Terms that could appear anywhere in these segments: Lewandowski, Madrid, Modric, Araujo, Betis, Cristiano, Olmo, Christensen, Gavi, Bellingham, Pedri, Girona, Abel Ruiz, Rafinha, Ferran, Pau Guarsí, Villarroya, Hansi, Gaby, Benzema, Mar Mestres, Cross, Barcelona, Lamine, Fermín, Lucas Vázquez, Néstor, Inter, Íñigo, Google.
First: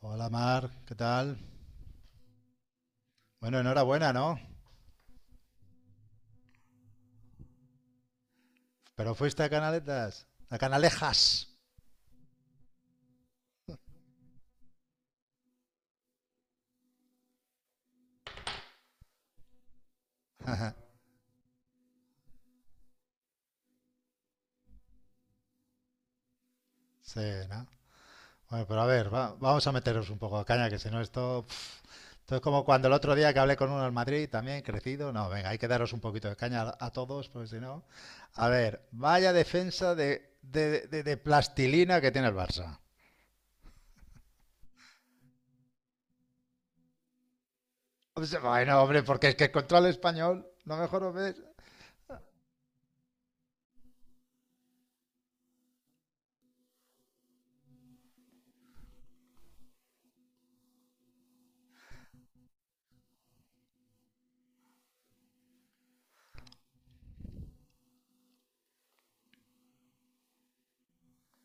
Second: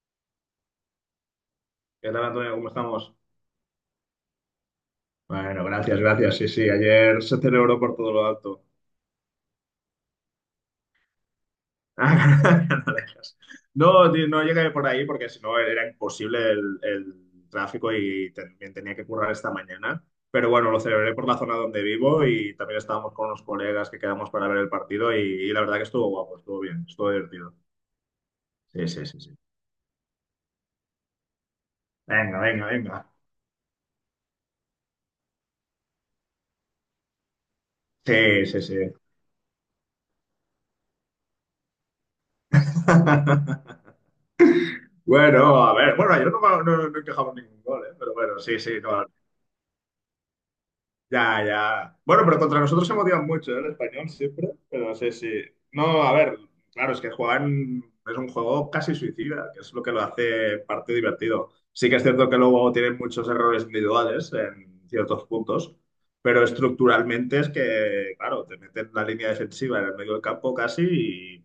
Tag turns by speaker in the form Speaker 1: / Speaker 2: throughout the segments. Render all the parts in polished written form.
Speaker 1: Hola Mar, ¿qué tal?
Speaker 2: ¿Qué tal, Antonio? ¿Cómo estamos?
Speaker 1: Bueno, enhorabuena, ¿no?
Speaker 2: Bueno, gracias, gracias. Sí, sí, ayer se celebró por todo lo alto.
Speaker 1: Pero fuiste a Canaletas, a Canalejas.
Speaker 2: Ah, no dejas. No, tío, no llegué por ahí porque si no era imposible el tráfico y también tenía que currar esta mañana. Pero bueno, lo celebré por la zona donde vivo y también estábamos con unos colegas que quedamos para ver el partido y la verdad que estuvo guapo, estuvo bien, estuvo
Speaker 1: Sí,
Speaker 2: divertido.
Speaker 1: ¿no? Bueno, pero a
Speaker 2: Sí, sí,
Speaker 1: ver,
Speaker 2: sí, sí.
Speaker 1: vamos a meteros un poco a caña, que si no pf, esto
Speaker 2: Venga,
Speaker 1: es como
Speaker 2: venga,
Speaker 1: cuando el
Speaker 2: venga.
Speaker 1: otro día que hablé con uno en Madrid, también crecido. No, venga, hay que daros un poquito de caña a todos, porque si no...
Speaker 2: Sí,
Speaker 1: A
Speaker 2: sí,
Speaker 1: ver,
Speaker 2: sí.
Speaker 1: vaya defensa de plastilina que tiene el Barça.
Speaker 2: Bueno, a ver, bueno, ayer no, no, no encajamos ningún gol, ¿eh? Pero
Speaker 1: O
Speaker 2: bueno,
Speaker 1: sea,
Speaker 2: sí,
Speaker 1: bueno,
Speaker 2: sí,
Speaker 1: hombre,
Speaker 2: no.
Speaker 1: porque es que contra el español, lo mejor os ves.
Speaker 2: Ya, ya. Bueno, pero contra nosotros se motivan mucho, ¿eh? El español siempre, pero no sé si... No, a ver, claro, es que juegan... Es un juego casi suicida, que es lo que lo hace parte divertido. Sí que es cierto que luego tienen muchos errores individuales en ciertos puntos, pero estructuralmente es que, claro, te meten la línea defensiva en el medio del campo casi y,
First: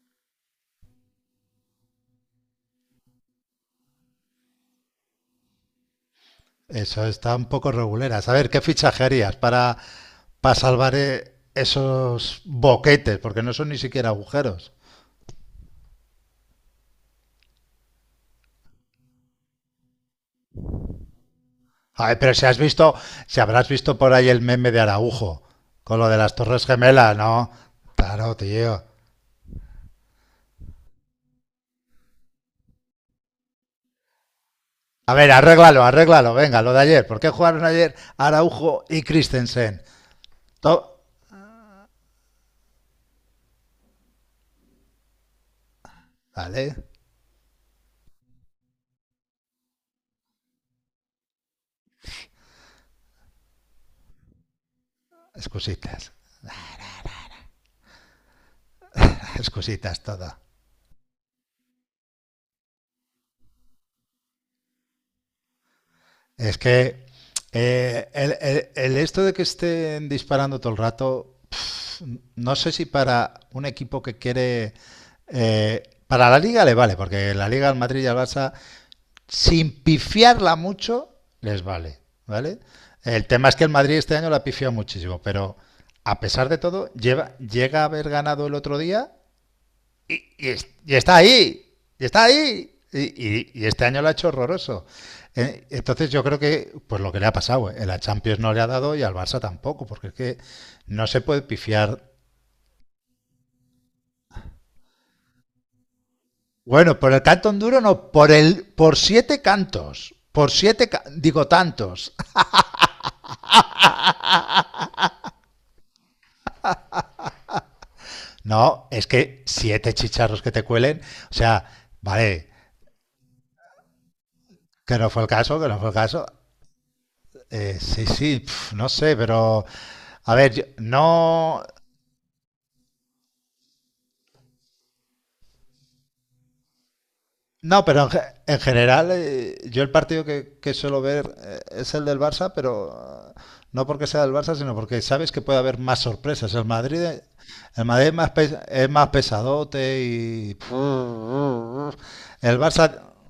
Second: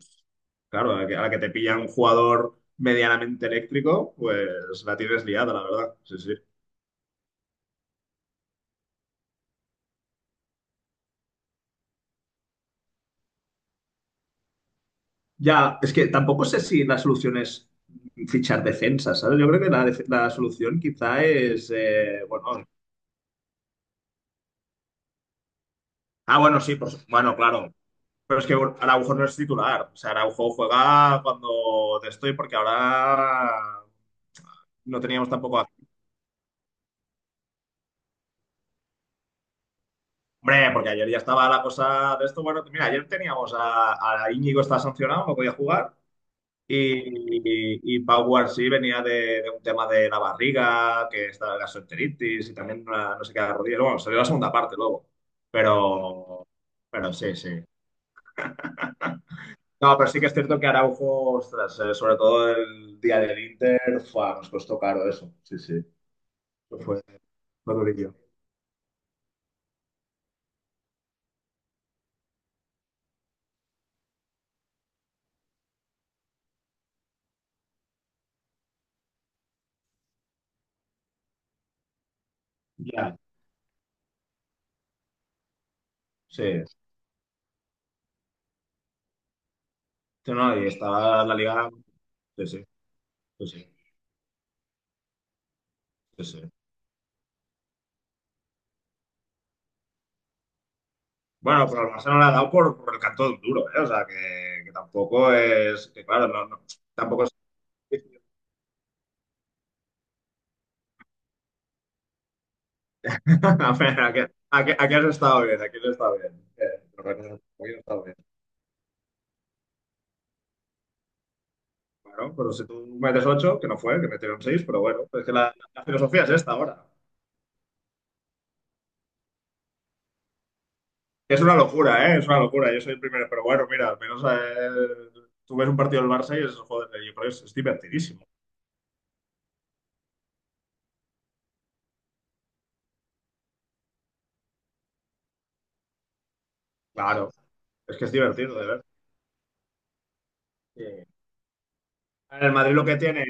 Speaker 2: claro, a la que te pilla un jugador medianamente eléctrico, pues la tienes liada, la verdad. Sí, sí.
Speaker 1: Eso está un poco regulera. A ver, ¿qué fichajerías para salvar esos boquetes, porque no son ni siquiera agujeros.
Speaker 2: Ya, es que tampoco sé si la solución es fichar defensa, ¿sabes? Yo creo que la solución quizá es,
Speaker 1: Ay, pero si has
Speaker 2: bueno.
Speaker 1: visto, si habrás visto por ahí el meme de Araujo, con lo de las
Speaker 2: Ah, bueno,
Speaker 1: Torres
Speaker 2: sí,
Speaker 1: Gemelas,
Speaker 2: bueno,
Speaker 1: ¿no?
Speaker 2: claro,
Speaker 1: Claro,
Speaker 2: pero es que bueno,
Speaker 1: tío.
Speaker 2: Araujo no es titular, o sea, Araujo juega cuando de estoy porque ahora no
Speaker 1: A ver,
Speaker 2: teníamos tampoco a...
Speaker 1: arréglalo, arréglalo, venga, lo de ayer. ¿Por qué jugaron ayer Araujo y Christensen?
Speaker 2: Hombre,
Speaker 1: To-
Speaker 2: porque ayer ya estaba la cosa de esto, bueno, mira, ayer teníamos a Íñigo está sancionado, no podía jugar.
Speaker 1: vale,
Speaker 2: Y Pau Guarsí venía de un tema de la barriga, que estaba la gastroenteritis y también una- no sé qué de la rodilla. Bueno, salió la segunda parte luego,
Speaker 1: excusitas,
Speaker 2: pero, pero sí, sí. No,
Speaker 1: excusitas
Speaker 2: pero sí que
Speaker 1: toda.
Speaker 2: es cierto que Araujo, ostras, sobre todo el día del Inter, fua, nos costó caro eso. Sí, sí.
Speaker 1: Es
Speaker 2: Fue,
Speaker 1: que
Speaker 2: fue durillo.
Speaker 1: el esto de que estén disparando todo el rato. No sé si para un equipo que quiere... para la Liga le vale, porque la Liga al Madrid y al Barça, sin pifiarla mucho, les vale, ¿vale?
Speaker 2: Ya,
Speaker 1: El tema es que el Madrid este año la pifió muchísimo, pero a pesar de
Speaker 2: sí.
Speaker 1: todo, llega a haber ganado el otro día y,
Speaker 2: Sí,
Speaker 1: y
Speaker 2: no, y
Speaker 1: y está
Speaker 2: estaba la liga.
Speaker 1: ahí, y está
Speaker 2: Sí, sí,
Speaker 1: ahí,
Speaker 2: sí,
Speaker 1: y
Speaker 2: sí,
Speaker 1: este año lo ha hecho horroroso. Entonces
Speaker 2: sí,
Speaker 1: yo creo
Speaker 2: sí.
Speaker 1: que, pues lo que le ha pasado, la Champions no le ha dado y al Barça tampoco, porque es que no se puede
Speaker 2: Bueno, pero al
Speaker 1: pifiar.
Speaker 2: Barcelona le ha dado por el canto de un duro, ¿eh? O sea, que tampoco es. Que claro, no, no-
Speaker 1: Bueno, por el
Speaker 2: tampoco.
Speaker 1: canto duro no, por siete cantos, por siete, digo tantos.
Speaker 2: A ver, aquí has estado bien, aquí has estado bien. Pero bueno, aquí has estado bien.
Speaker 1: No, es que siete chicharros que te cuelen, o sea,
Speaker 2: Bueno,
Speaker 1: vale,
Speaker 2: pero si tú metes 8, que no fue, que metieron 6, pero
Speaker 1: que
Speaker 2: bueno,
Speaker 1: no fue
Speaker 2: es
Speaker 1: el
Speaker 2: que la,
Speaker 1: caso, que no
Speaker 2: la
Speaker 1: fue el
Speaker 2: filosofía
Speaker 1: caso.
Speaker 2: es esta ahora.
Speaker 1: Sí, sí, pf, no sé, pero a ver,
Speaker 2: Es una
Speaker 1: no.
Speaker 2: locura, ¿eh? Es una locura. Yo soy el primero, pero bueno, mira, al menos tú ves un partido del Barça y es, joder, yo creo que es
Speaker 1: No, pero
Speaker 2: divertidísimo.
Speaker 1: en general yo el partido que suelo ver es el del Barça, pero no porque sea del Barça, sino porque sabes que puede haber más sorpresas.
Speaker 2: Claro,
Speaker 1: El
Speaker 2: es que
Speaker 1: Madrid
Speaker 2: es
Speaker 1: es más,
Speaker 2: divertido, de ver.
Speaker 1: es más pesadote y...
Speaker 2: Sí. El
Speaker 1: El
Speaker 2: Madrid lo
Speaker 1: Barça...
Speaker 2: que tiene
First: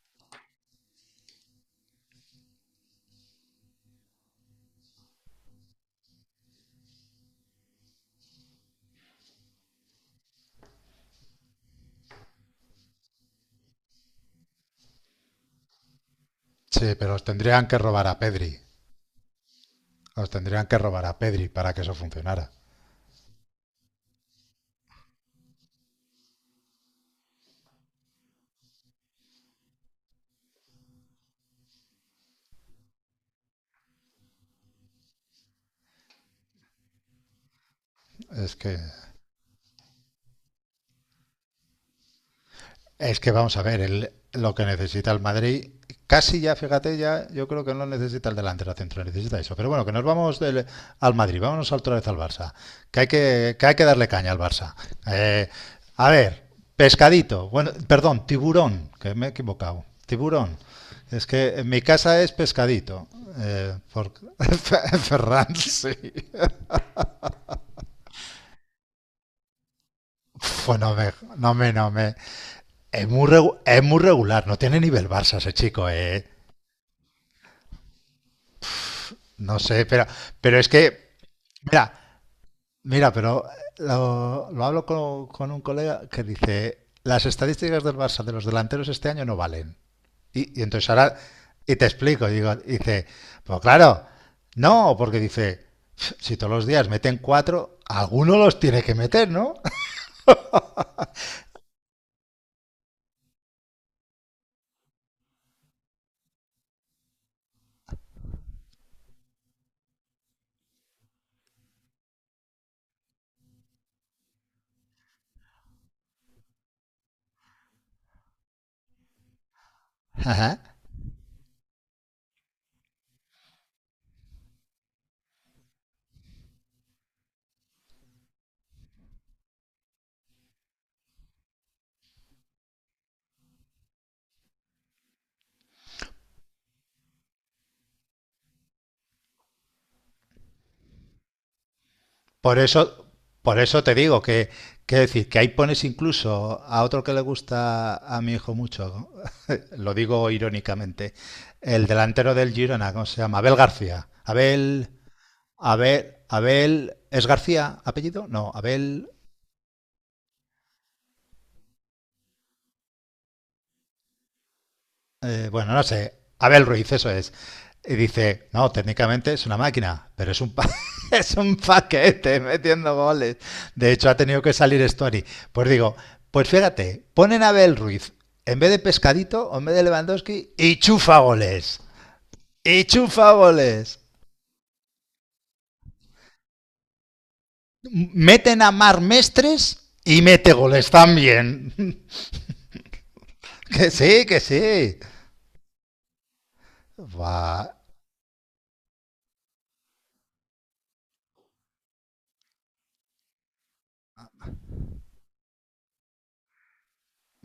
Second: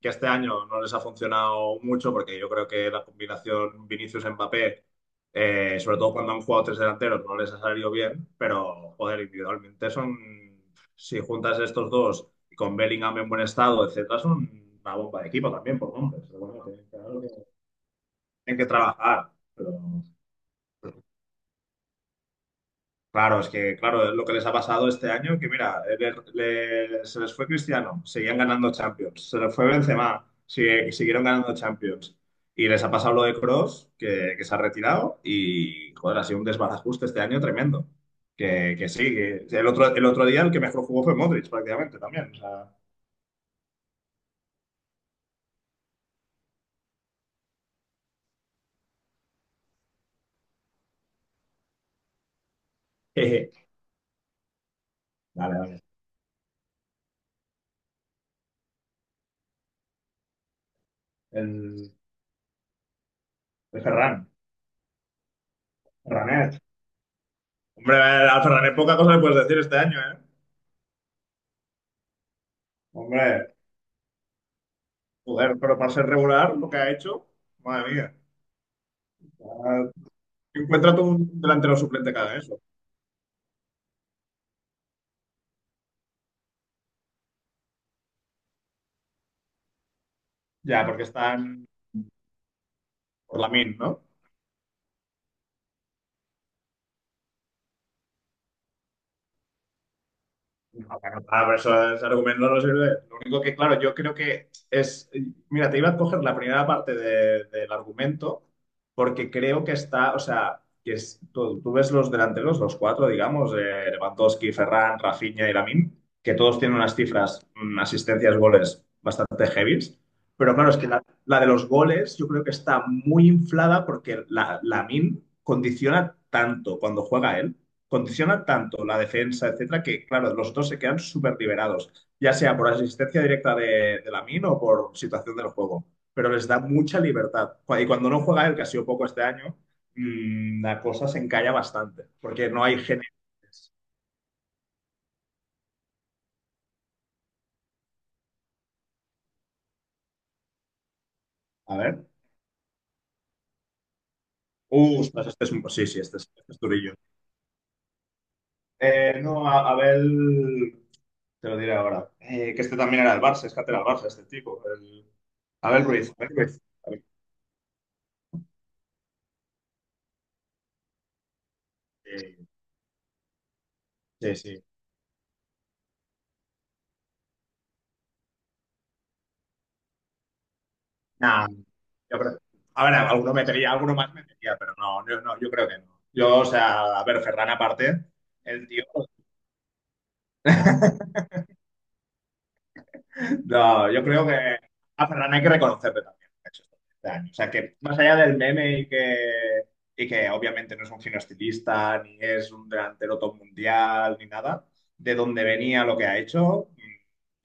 Speaker 2: que este año no les ha funcionado mucho porque yo creo que la combinación Vinicius-Mbappé, sobre todo cuando han jugado tres delanteros, no les ha salido bien, pero joder, individualmente son, si juntas estos dos y con Bellingham en buen estado, etcétera, son una bomba de equipo también por nombres. Pero bueno, tienen
Speaker 1: Sí, pero os
Speaker 2: que,
Speaker 1: tendrían que robar a Pedri.
Speaker 2: tienen que trabajar. Pero
Speaker 1: Os tendrían que robar a Pedri para que eso funcionara.
Speaker 2: claro, es que, claro, es lo que les ha pasado este año, que mira, se les fue Cristiano, seguían ganando Champions, se les fue Benzema, siguieron ganando Champions, y les ha pasado lo de Cross que se ha retirado, y joder, ha sido un desbarajuste este año tremendo.
Speaker 1: Es que...
Speaker 2: Que sí, que el otro día el que mejor jugó fue Modric prácticamente también. O sea,
Speaker 1: Es que vamos a ver, lo que necesita el Madrid, casi ya, fíjate, ya yo creo que no necesita el delantero central, necesita eso. Pero bueno, que nos vamos al Madrid, vámonos otra vez al Barça,
Speaker 2: jeje.
Speaker 1: que hay que darle caña al Barça. Eh,
Speaker 2: Vale, vale.
Speaker 1: a ver, pescadito, bueno, perdón, tiburón, que me he equivocado, tiburón. Es que en mi
Speaker 2: El,
Speaker 1: casa es pescadito.
Speaker 2: el
Speaker 1: Por...
Speaker 2: Ferran,
Speaker 1: Ferran, sí.
Speaker 2: Ferranet. Hombre, al Ferranet poca cosa le puedes decir este año, ¿eh?
Speaker 1: Pues no me. Es muy,
Speaker 2: Hombre.
Speaker 1: es muy regular, no tiene nivel Barça ese
Speaker 2: Joder, pero
Speaker 1: chico,
Speaker 2: para ser
Speaker 1: eh.
Speaker 2: regular, lo que ha hecho, madre mía.
Speaker 1: No
Speaker 2: Ya,
Speaker 1: sé, pero es
Speaker 2: encuentra tú
Speaker 1: que,
Speaker 2: un delantero suplente
Speaker 1: mira,
Speaker 2: cada eso.
Speaker 1: mira, pero lo hablo con un colega que dice, las estadísticas del Barça de los delanteros este año no valen.
Speaker 2: Ya,
Speaker 1: Entonces
Speaker 2: porque
Speaker 1: ahora,
Speaker 2: están
Speaker 1: y te explico, digo, dice,
Speaker 2: por la
Speaker 1: pues
Speaker 2: min, ¿no?
Speaker 1: claro, no, porque dice, si todos los días meten cuatro, alguno los tiene que meter, ¿no?
Speaker 2: No, para nada, pero eso, ese argumento no sirve. Lo único que, claro, yo creo que es. Mira, te iba a coger la primera parte de- del argumento, porque creo que está, o sea, que tú ves los delanteros, los cuatro, digamos, Lewandowski, Ferran, Rafinha y Lamine, que todos tienen unas cifras, asistencias, goles bastante heavies. Pero claro, es que la de los goles yo creo que está muy inflada porque Lamine condiciona tanto cuando juega él condiciona tanto la defensa, etcétera, que claro, los dos se quedan súper liberados, ya sea por asistencia directa de Lamin o por situación del juego, pero les da mucha libertad. Cu- Y cuando no juega él, que ha sido poco este año, la cosa se encalla bastante, porque
Speaker 1: Por
Speaker 2: no hay
Speaker 1: eso,
Speaker 2: genes.
Speaker 1: por eso te digo que decir, que ahí pones incluso a otro que le gusta a mi hijo mucho, lo digo irónicamente,
Speaker 2: A
Speaker 1: el
Speaker 2: ver.
Speaker 1: delantero del Girona, ¿cómo se llama? Abel García.
Speaker 2: Ostras, este es un... Sí, sí, este es durillo.
Speaker 1: Abel, ¿es García apellido? No, Abel,
Speaker 2: No, Abel... Te lo diré ahora. Que este también era del Barça, es que era del Barça, este tipo. El-
Speaker 1: bueno, no
Speaker 2: Abel Ruiz.
Speaker 1: sé,
Speaker 2: Abel Ruiz.
Speaker 1: Abel Ruiz,
Speaker 2: Abel-
Speaker 1: eso es. Y dice, no, técnicamente es una máquina, pero es un, es un
Speaker 2: eh,
Speaker 1: paquete metiendo goles. De hecho, ha
Speaker 2: Sí,
Speaker 1: tenido que
Speaker 2: sí.
Speaker 1: salir Story. Pues digo, pues fíjate, ponen a Abel Ruiz en vez de Pescadito o en vez de Lewandowski y chufa
Speaker 2: Nah,
Speaker 1: goles.
Speaker 2: yo creo-
Speaker 1: Y
Speaker 2: a ver,
Speaker 1: chufa
Speaker 2: alguno metería, alguno
Speaker 1: goles.
Speaker 2: más metería, pero no, yo, no, yo creo que no. Yo, o sea, a ver, Ferran aparte,
Speaker 1: Meten
Speaker 2: el
Speaker 1: a
Speaker 2: tío,
Speaker 1: Mar Mestres y mete goles también. Que
Speaker 2: no, yo
Speaker 1: sí,
Speaker 2: creo
Speaker 1: que
Speaker 2: que
Speaker 1: sí.
Speaker 2: a Ferran hay que reconocerle también. Lo que ha hecho esto este años. O sea,
Speaker 1: Buah,
Speaker 2: que más allá del meme y que obviamente no es un fino estilista, ni es un delantero top mundial, ni nada, de dónde venía lo que ha hecho,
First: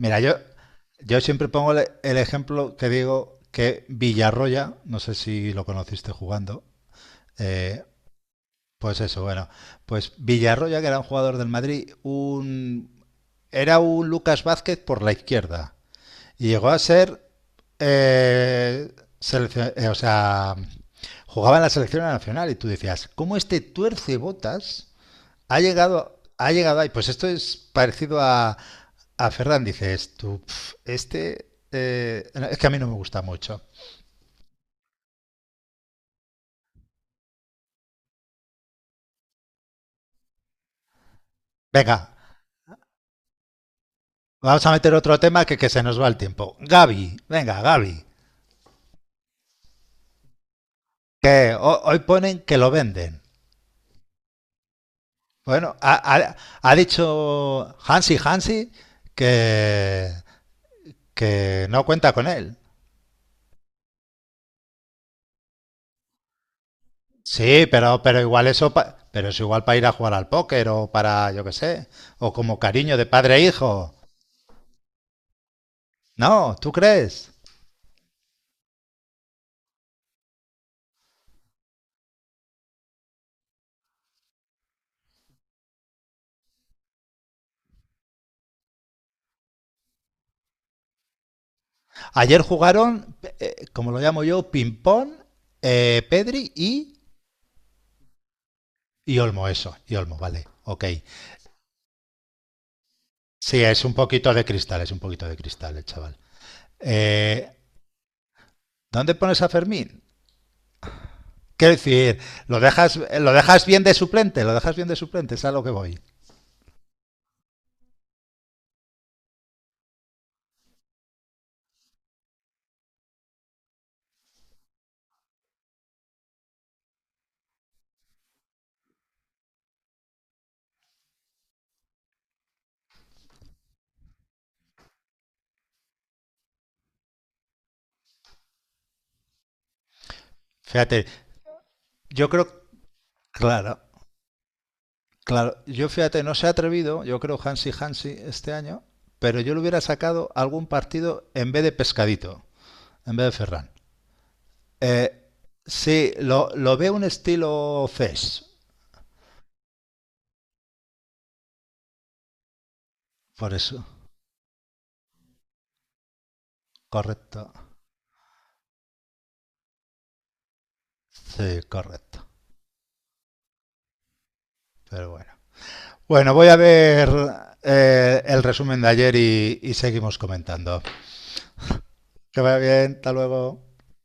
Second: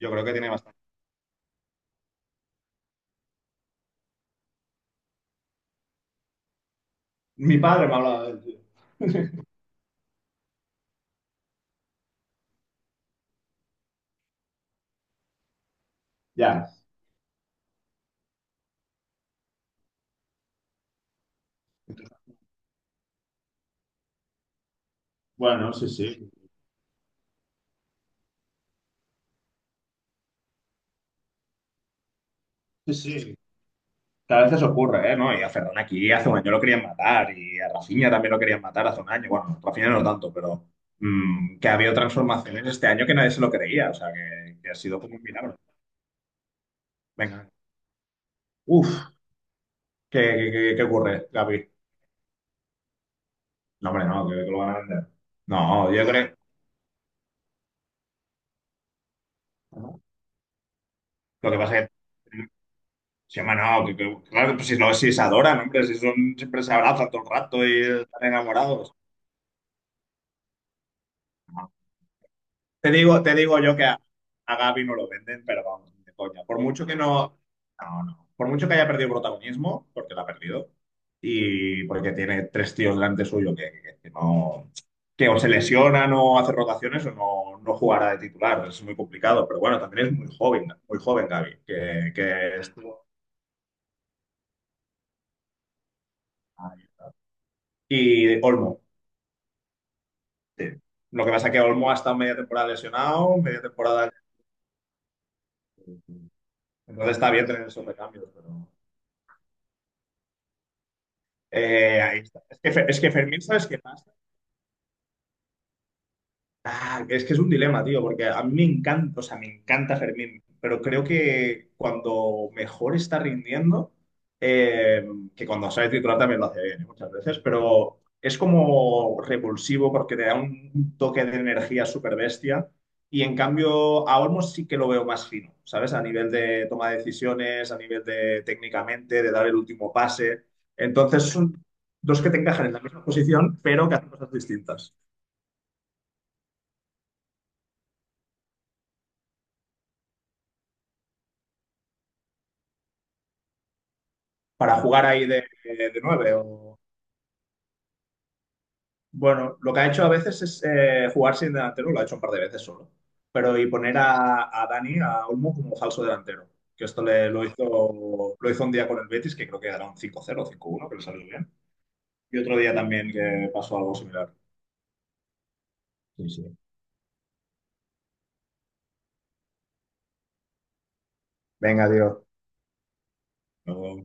Speaker 2: yo creo que
Speaker 1: yo,
Speaker 2: tiene bastante.
Speaker 1: yo siempre pongo el ejemplo que digo que Villarroya, no sé si lo conociste jugando,
Speaker 2: Mi
Speaker 1: eh,
Speaker 2: padre me ha hablado del tío.
Speaker 1: pues eso, bueno, pues Villarroya, que era un jugador del Madrid, un, era un Lucas Vázquez por la izquierda y
Speaker 2: Ya,
Speaker 1: llegó a ser, eh, o sea, jugaba en la selección nacional y tú decías, ¿cómo este tuerce botas
Speaker 2: bueno, sí, sí.
Speaker 1: ha llegado ahí? Pues esto es parecido a Ferran. Dices tú, "Pf, este no, es que a mí no me
Speaker 2: Sí,
Speaker 1: gusta
Speaker 2: sí.
Speaker 1: mucho".
Speaker 2: Tal vez veces ocurre, ¿eh? ¿No? Y a Ferran aquí hace un año lo querían matar y a Rafinha también lo querían matar hace un año. Bueno, Rafinha no tanto, pero que ha habido
Speaker 1: Venga,
Speaker 2: transformaciones este año que nadie se lo creía. O sea,
Speaker 1: vamos
Speaker 2: que
Speaker 1: a
Speaker 2: ha
Speaker 1: meter
Speaker 2: sido como
Speaker 1: otro
Speaker 2: un
Speaker 1: tema
Speaker 2: milagro.
Speaker 1: que se nos va el tiempo. Gaby,
Speaker 2: Venga.
Speaker 1: venga, Gaby.
Speaker 2: Uf, ¿qué ocurre,
Speaker 1: Que
Speaker 2: Gaby?
Speaker 1: hoy ponen que lo venden.
Speaker 2: No, hombre, no, que lo van a vender.
Speaker 1: Bueno,
Speaker 2: No, yo creo...
Speaker 1: ha- ha dicho Hansi
Speaker 2: Lo
Speaker 1: que,
Speaker 2: que
Speaker 1: que
Speaker 2: pasa
Speaker 1: no
Speaker 2: es que...
Speaker 1: cuenta con él.
Speaker 2: Sí, hombre, no, que- claro, pues si, no, si se adoran, hombre, si son, siempre se abrazan todo el rato
Speaker 1: Sí,
Speaker 2: y
Speaker 1: pero
Speaker 2: están
Speaker 1: igual eso,
Speaker 2: enamorados.
Speaker 1: pero es igual para ir a jugar al póker o para, yo qué
Speaker 2: No,
Speaker 1: sé, o como
Speaker 2: te
Speaker 1: cariño de
Speaker 2: digo, te
Speaker 1: padre e
Speaker 2: digo yo que
Speaker 1: hijo.
Speaker 2: a, Gavi no lo venden, pero vamos, ni de coña.
Speaker 1: No,
Speaker 2: Por
Speaker 1: ¿tú
Speaker 2: mucho que
Speaker 1: crees?
Speaker 2: no, no, no. Por mucho que haya perdido protagonismo, porque lo ha perdido, y porque tiene tres tíos delante suyo que no, que o se lesionan o hace rotaciones o no, no jugará de titular. Es muy complicado, pero bueno, también es muy joven Gavi,
Speaker 1: Ayer
Speaker 2: que estuvo-
Speaker 1: jugaron, como lo llamo yo, ping-pong, Pedri
Speaker 2: Y Olmo,
Speaker 1: y Olmo, eso. Y Olmo, vale.
Speaker 2: sí.
Speaker 1: Ok.
Speaker 2: Lo que pasa es que Olmo ha estado media temporada lesionado,
Speaker 1: Sí,
Speaker 2: media
Speaker 1: es un
Speaker 2: temporada...
Speaker 1: poquito de cristal, es un poquito de cristal, el chaval.
Speaker 2: Entonces está bien
Speaker 1: Eh,
Speaker 2: tener esos recambios, pero...
Speaker 1: ¿Dónde pones a Fermín? Quiero
Speaker 2: Ahí
Speaker 1: decir,
Speaker 2: está. Es que, Fe- es que
Speaker 1: lo
Speaker 2: Fermín,
Speaker 1: dejas
Speaker 2: ¿sabes qué
Speaker 1: bien de
Speaker 2: pasa?
Speaker 1: suplente, lo dejas bien de suplente, es a lo que voy.
Speaker 2: Ah, es que es un dilema, tío, porque a mí me encanta, o sea, me encanta Fermín, pero creo que cuando mejor está rindiendo, eh, que cuando sale titular también lo hace bien, ¿eh? Muchas veces, pero es como repulsivo porque te da un toque de energía súper bestia y en cambio a Olmos sí que lo veo más fino, ¿sabes? A nivel de toma de decisiones, a nivel de técnicamente, de dar el último pase.
Speaker 1: Fíjate,
Speaker 2: Entonces son dos
Speaker 1: yo
Speaker 2: que te
Speaker 1: creo,
Speaker 2: encajan en la misma posición,
Speaker 1: claro,
Speaker 2: pero que hacen cosas distintas.
Speaker 1: claro, yo fíjate, no se ha atrevido, yo creo Hansi este año, pero yo le hubiera sacado algún partido en vez de Pescadito, en vez de Ferran.
Speaker 2: Para jugar ahí
Speaker 1: Eh,
Speaker 2: de
Speaker 1: sí,
Speaker 2: nueve.
Speaker 1: lo
Speaker 2: O...
Speaker 1: veo un estilo Fes,
Speaker 2: Bueno, lo que ha hecho a veces es jugar sin delantero, lo ha hecho un par de veces solo.
Speaker 1: por
Speaker 2: Pero y
Speaker 1: eso.
Speaker 2: poner a, Dani, a Olmo, como falso delantero. Que esto le,
Speaker 1: Correcto.
Speaker 2: lo hizo un día con el Betis, que creo que era un cinco cero 0 5-1, que le salió bien.
Speaker 1: Sí, correcto.
Speaker 2: Y otro día también que pasó algo similar.
Speaker 1: Pero bueno.
Speaker 2: Sí,
Speaker 1: Bueno,
Speaker 2: sí.
Speaker 1: voy a ver el resumen de ayer y seguimos comentando.
Speaker 2: Venga, Dios.
Speaker 1: Que vaya bien, hasta luego.
Speaker 2: Pero